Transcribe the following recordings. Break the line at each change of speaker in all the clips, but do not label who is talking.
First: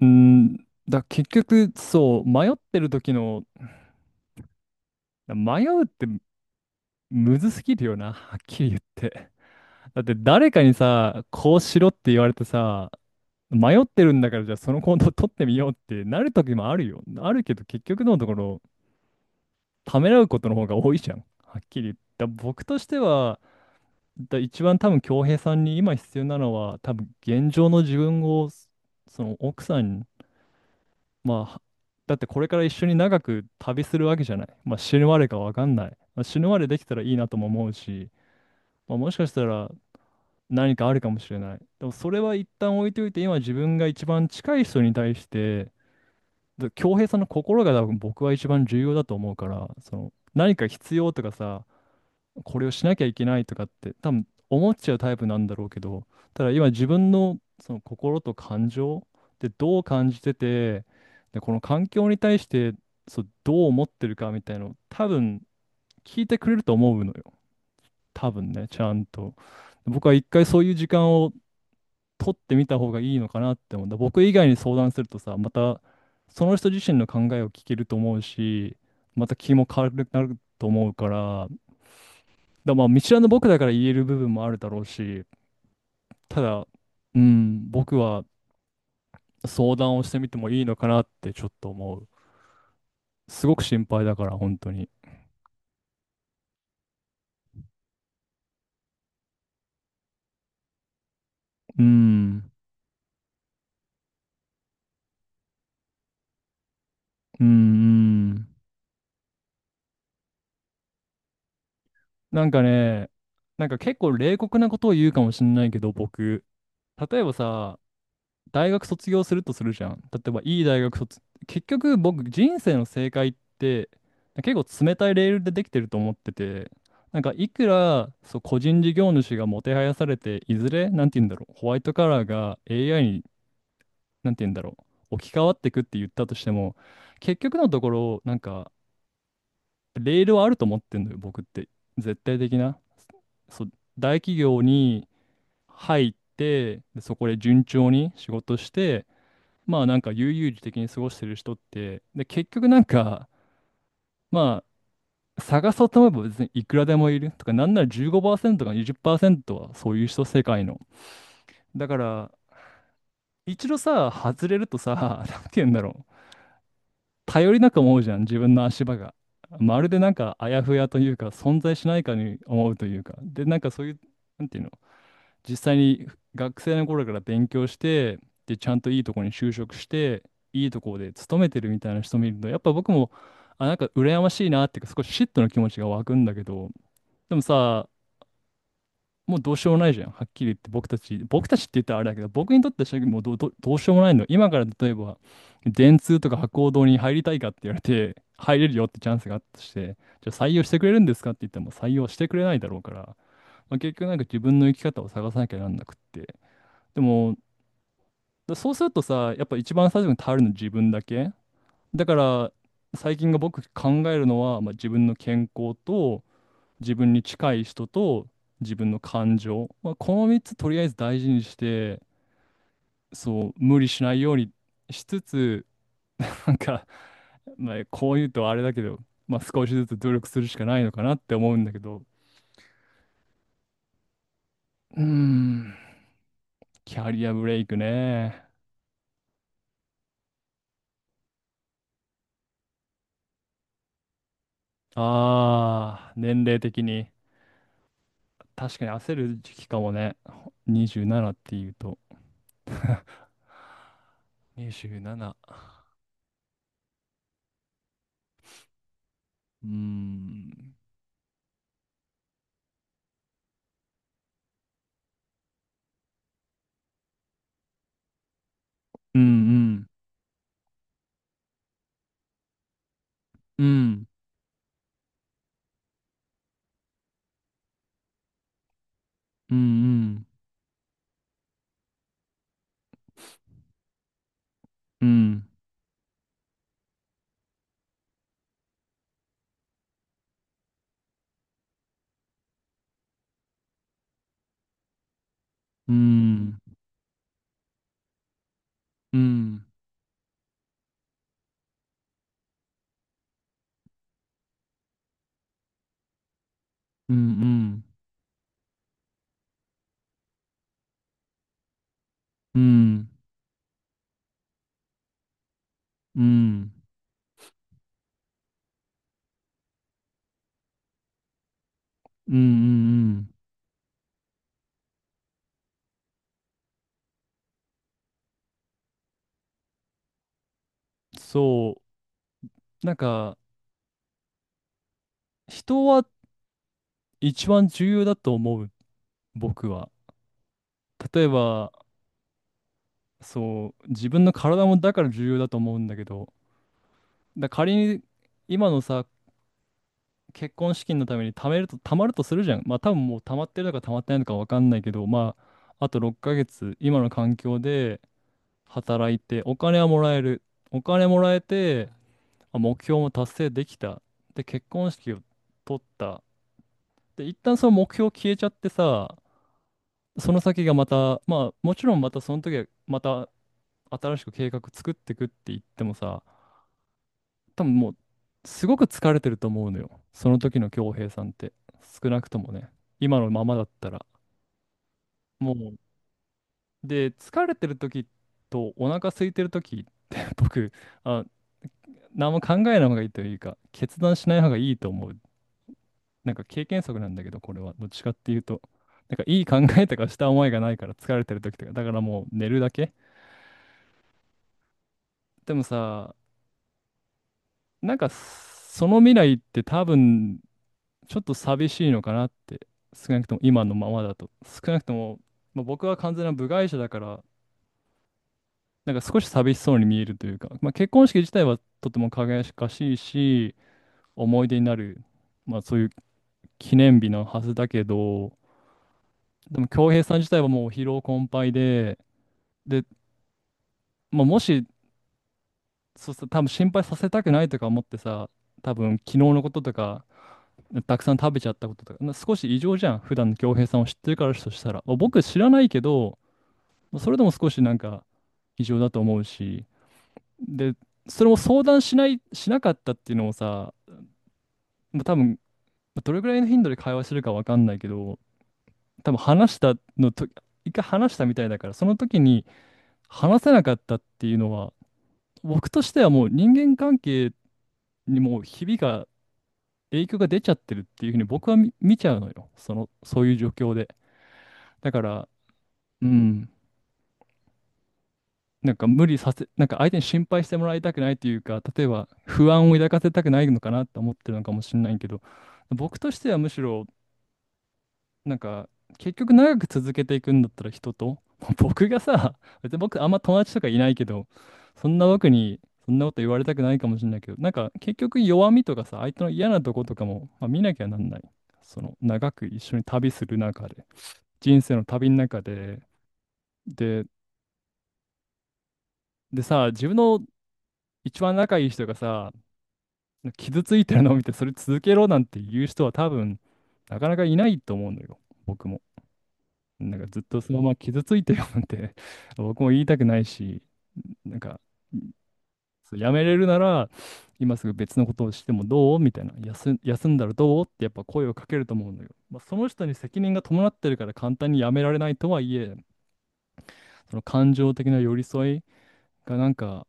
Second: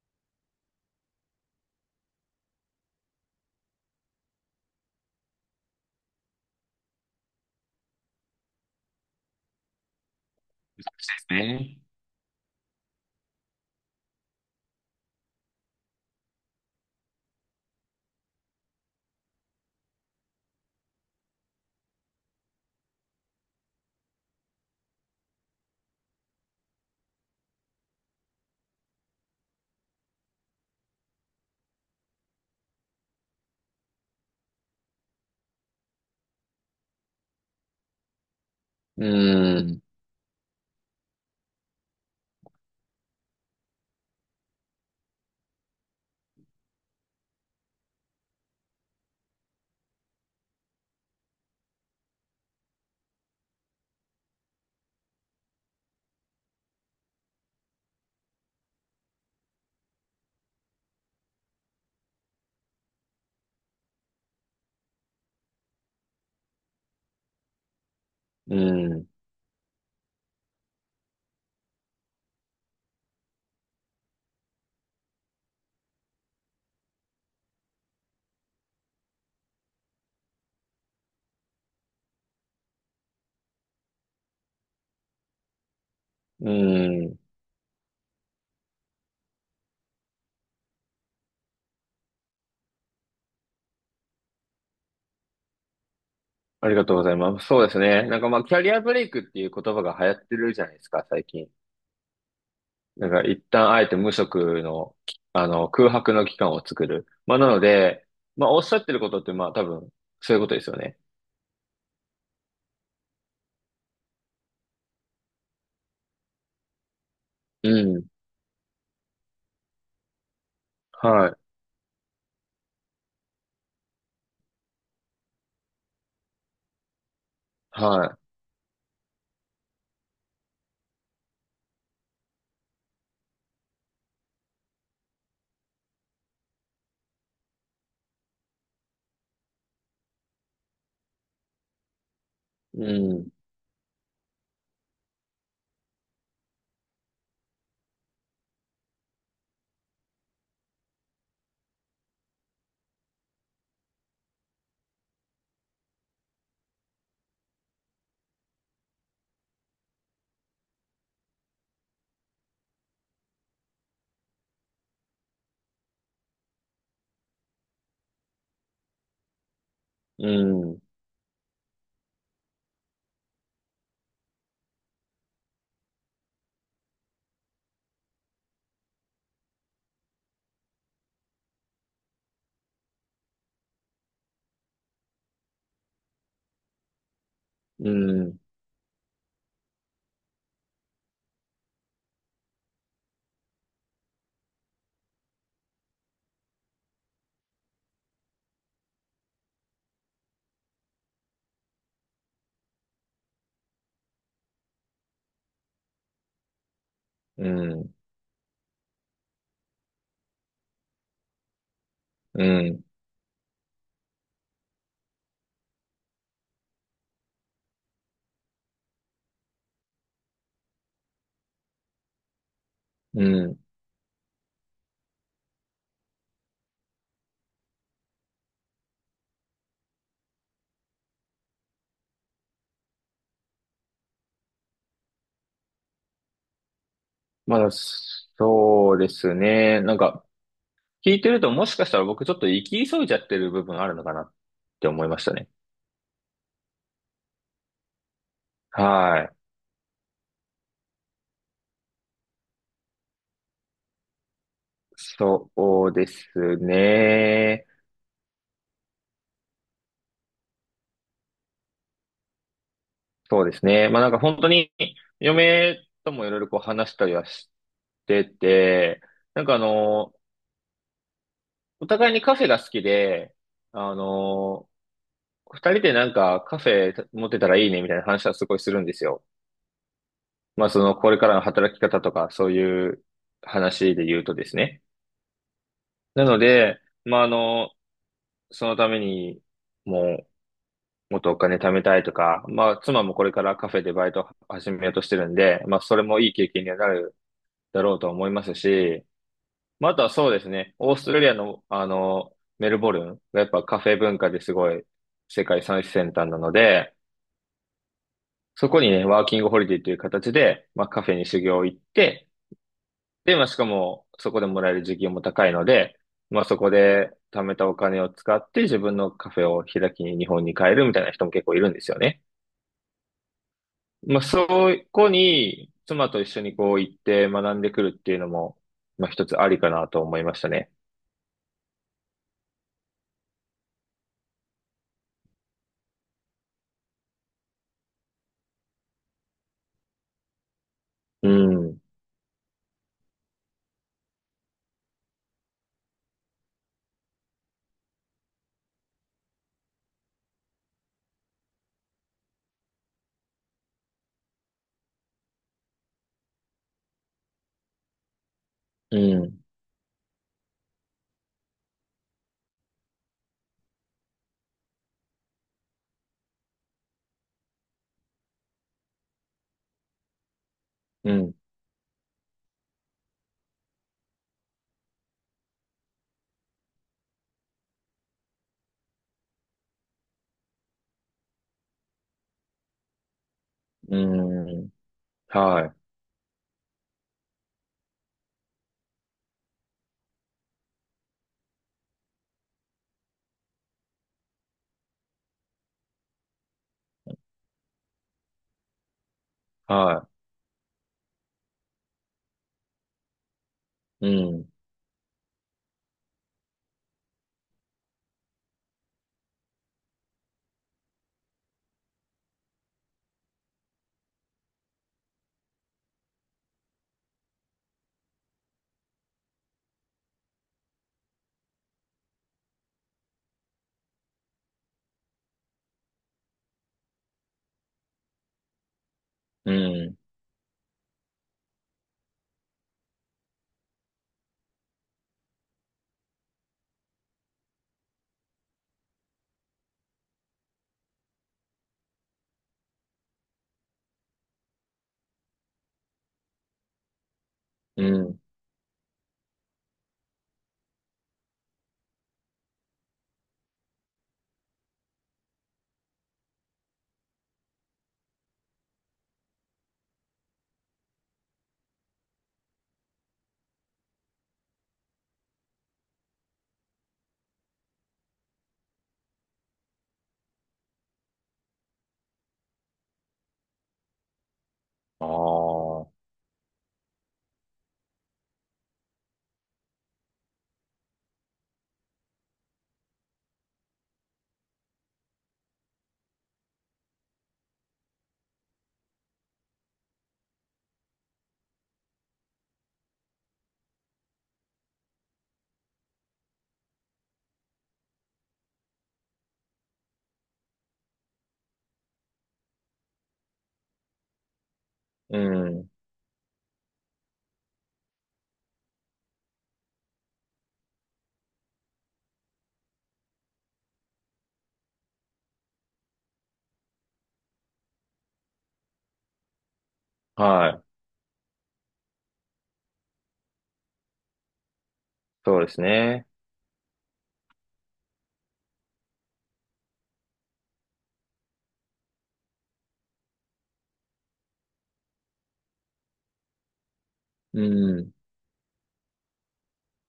うーん、結局、そう、迷ってる時の、迷うってむずすぎるよな、はっきり言って。だって誰かに
そ
さ、
うです
こうし
ね。
ろって言われてさ、迷ってるんだから、じゃあその行動を取ってみようってなる時もあるよ。あるけど結局のところ、ためらうことの方が多いじゃん。はっきり言って。僕としては、一番多分恭平さんに今必要なのは、多分現状の自分を、その奥さん、まあ、だってこれから一緒に長く旅するわけじゃない。まあ、死ぬまでかわかんない。まあ、死ぬまでできたらいいなとも思うし、まあ、
う
もしかしたら
ん、
何かあるかもしれない。でもそれは一旦置いといて、今自分が一番近い人に対して、で恭平さんの心が多分僕は一番重要だと思うから、その何か必要とかさ、これをしなきゃいけないとかって多分思っちゃうタイプなんだろうけど、ただ今自分のその心と感情でどう感じてて、で、この環境に対してそうどう思ってるかみたいなのを多分聞いてくれると思うのよ。多分
う
ね、ちゃん
ん、
と。僕は一回そういう時間を取ってみた方がいいのかなって思うんだ。僕以外に相談するとさ、またその人自身の考えを聞けると思うし、また気も軽くなると思うから、まあ、見知らぬ僕だから言える部分もあるだろうし、た
う
だ、う
ん。
ん、僕は相談をしてみてもいいのかなってちょっと思う。すごく心配だから、本当に。
ありがとうございます。そうですね。なんかまあ、キャリアブレイクっていう言葉が流行ってるじゃないですか、最近。
うん、
なんか一旦あえて無職の、きあの、空白の期間を作る。
うん、
なので、
う
まあ、
ん。
おっしゃってることってまあ、多分、そういうことですよね。
なんかね、なんか結構冷酷なことを言うかもしれないけど、僕。例えば
う
さ、
ん。
大学卒業するとするじゃん。例えばいい大学卒、
はい。
結局僕人生の正解って結構冷たいレールでできてると思ってて、なんかいくら
は
そう個人事業主がもてはやされて、いずれなんて言うんだろう、ホワイトカラーが AI になんて言うんだろう、置き換わってくって言ったとしても、結局のところなんかレールはあると思ってんのよ、僕って。絶対的な。
い。うん。
そう、大企業に入って、でそこで順調に仕事して、まあなんか悠々自適に過ごしてる人って、で結局なんか、まあ探そうと思えば別にいくらでもいるとか、なんなら15%か20%はそういう人世界の。だから一度さ、外れるとさ、なんて言うんだろう、頼りなく思うじゃん、自分の足場が。まるでなん
う
かあやふ
ん。
やというか、存在しないかに思うというか、でなんかそういう、なんていう、実際に学生の頃から勉強して、で、ちゃんといいとこに就職して、いいとこで勤めてるみたいな人見ると、やっぱ僕も、あ、なんか羨ましいなっていうか、少し嫉妬の気持ちが湧くんだけど、でもさ、
うん。
もうどうしようもないじゃん。はっきり言って僕たち、僕たちって言ったらあれだけど、僕にとってはもうどうしようもないの。今から例えば、電通とか博報堂に入りたいかって言われて、入れるよってチャンスがあったとして、じゃあ採用してくれるんですかって言っても採用してくれないだろうから、まあ、結局なんか自分の生き方を探さなきゃなんなくって。でも、
うん。
そうするとさ、やっぱ一番最初に頼るの自分だけ。だか
う
ら、
ん。
最近が僕考えるのは、まあ、自分の健康と、自分に近い人と、自分の感情。まあ、この3つとりあえず大事にして、
う
そう、
ん。
無理しないようにしつつ、なんか、まあ、こう言うとあれだけど、まあ、少しずつ努力するしかないのかなって思うんだけど。うーん、キャリアブレ
ま
イ
あ、
クね。
そうですね。なんか、聞いてるともしかしたら僕ちょっと行き急いじゃってる部分あるのかなって思いましたね。
ああ、年齢的に。確かに焦
はい。
る時期かもね。27っていうと。27。
そうですね。
うーん。
そうですね。まあなんか本当に嫁ともいろいろこう話したりはしてて、
うんう
なんかあ
ん。
の、お互いにカフェが好きで、
う
あ
ん
の、二人でなんかカフェ持ってたらいいねみたいな話はすごいするんですよ。
うん、
まあそのこれからの働き方とかそういう話で言うとですね。
うん
なので、まああの、そのために、もう、もっとお金貯めたいとか、まあ、妻もこれからカフェでバイトを始めようとしてるんで、まあ、
う
それもい
ん、
い経験に
う
は
ん
なるだろうと思いますし、
うん、うん
まあ、あとはそうですね、オーストラリアの、メルボルンがやっぱカフェ文化ですごい世界最先端なので、
うん、
そこにね、ワーキングホリデーという形で、まあ、カフェに修行行って、
うん
で、まあ、しかも、そこでもらえる時給も高いので、
う
まあ、そこで貯めたお金を使って自分のカフェを開きに日本に帰るみたいな人も結構いるんですよね。
ん、うん、
まあ、そこに、妻と一緒にこう行って学んでくるっていうのも、まあ、一つありかなと思いましたね。
そうなんか人は一番重要だと思う、僕は。例え
う
ば
ん、
そう自分の体もだから重要だと思うんだけど、だから仮に今のさ結婚資金のために貯まるとするじゃん。まあ多分もう貯まってるのか貯まってないのか分かんないけど、まああと6ヶ月、今の環境で
う
働いて、
ん、
お金はもらえる。お金もらえて、あ、目標も達成できた。で、結婚式を取った。で、一旦その目標消えちゃってさ、その先がま
う
た、
ん、
まあもちろんまたその時はまた新しく計画作ってくって言ってもさ、多分もう、すごく疲れてると思うのよ。その時の恭平さんって。少なくともね。今のままだった
う
ら。
ん。
も
はい、
う、で、疲れてる時とお腹空いてる時って 僕、あ、何も考えない方がいいというか、決断しない方がいいと思う。なんか経験則なんだけど、これは。どっちかっていうと。なんかいい考えとか
は
した思いがないから疲れてる時とか、だからもう寝るだけ。
い、うん、
でもさ、なんかその未来って多分ちょっと寂しいのかなって、少なくとも今のままだと。少なくとも、まあ、僕は完全な部外者だから、なんか少し寂しそうに見えるというか、まあ、結婚式自体はとても輝かしいし、思い出になる、まあ、そういう記念日のはずだけど、
う
でも恭
ん、
平さん自体はもう疲労困憊で、で、まあ、もし、そうさ多分心配させたくないとか思ってさ、多分昨日のこととか、たくさん食べちゃったこととか、な少し異常じゃん、普段の恭平さんを知ってるからとしたら。まあ僕知らないけど、それでも少しなん
う
か
ん。
異常だと思うし、で、それも相談しない、しなかったっていうのもさ、まあ多分、まあどれぐらいの頻度で会話してるかわかんないけど、多分話したのと、一回話したみたいだから、その時に話せなかったっていうのは、僕としてはもう人間関係にもうひびが、影響が出ちゃってるっていうふうに僕は見ちゃうのよ。その、そういう状況で。だか
あ
ら、
あ、
うん。なんか無理させ、なんか相手に心配してもらいたくないというか、例えば不安を抱かせたくないのかなと思ってるのかもしれないけど、僕としてはむしろ、なんか結局長く続けていくんだったら人と、僕がさ、別に僕あんま友達とかいないけど、そんな僕にそんなこと言われたくないかもしれないけど、なんか結局弱みとかさ、相手の嫌なとことかも、まあ、見なきゃなんない。その長く一緒に旅する中で、人生の旅の
う
中
ん、
で、で、でさ、自分の一番仲いい人がさ、傷ついてるのを見て、それ続けろなんて言う人は多分、なかなかいないと思うのよ、僕も。なんかずっとそ
は
の
い、
まま傷ついてるなんて 僕も言いたくないし、なんか、
そうです
そう
ね。
やめれるなら、今すぐ別のことをしてもどうみたいな、休んだらどうってやっぱ声をかけると思うのよ。まあ、その人に責任が伴ってるから簡単にやめられないとはいえ、その
う
感情的
ん、
な寄り添いがなんか、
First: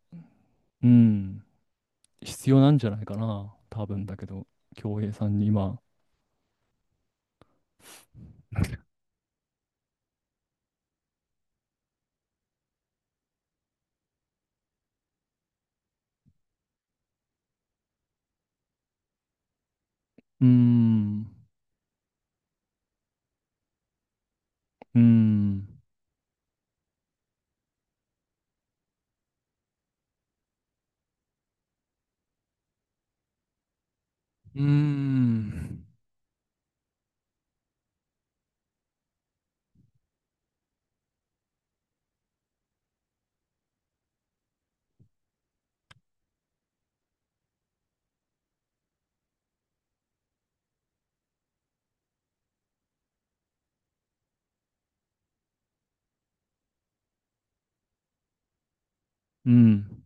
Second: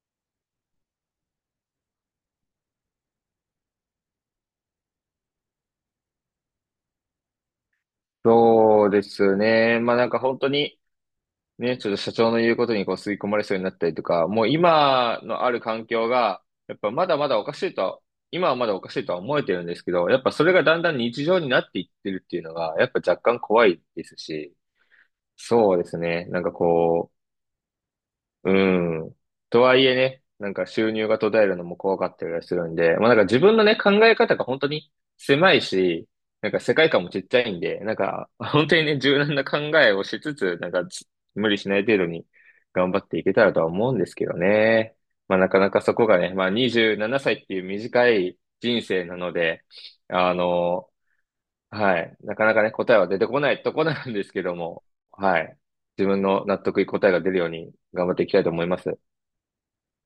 うん、必要なんじゃないかな、多分だけど、京平さんに今。
そうですね。まあ、なんか本当に、ね、ちょっと社長の言うことにこう吸い込まれそうになったりとか、もう今のある環境が、やっぱまだまだおかしいとは、今はまだおかしいとは思えてるんですけど、やっぱそ
うー
れがだんだん
ん、
日
う
常になっていってるっていうのが、やっぱ若干怖いですし、
ーん、
そうですね、なんかこう、うん。とはいえね、なんか収入が途絶えるのも怖かったりはするんで、まあなんか自分のね、考え方が
う
本
ー
当に狭い
ん、
し、なんか世界観もちっちゃいんで、なんか本当にね、柔軟な考えをしつつ、なんか無理しない程度に頑張っていけたらとは思うんですけどね。まあなかなかそこがね、まあ27歳っていう短い人生なので、あの、はい。なかなかね、答えは出てこないとこなんですけども、はい。自分の納得いく答えが出るように頑張っていきたいと思います。
うん。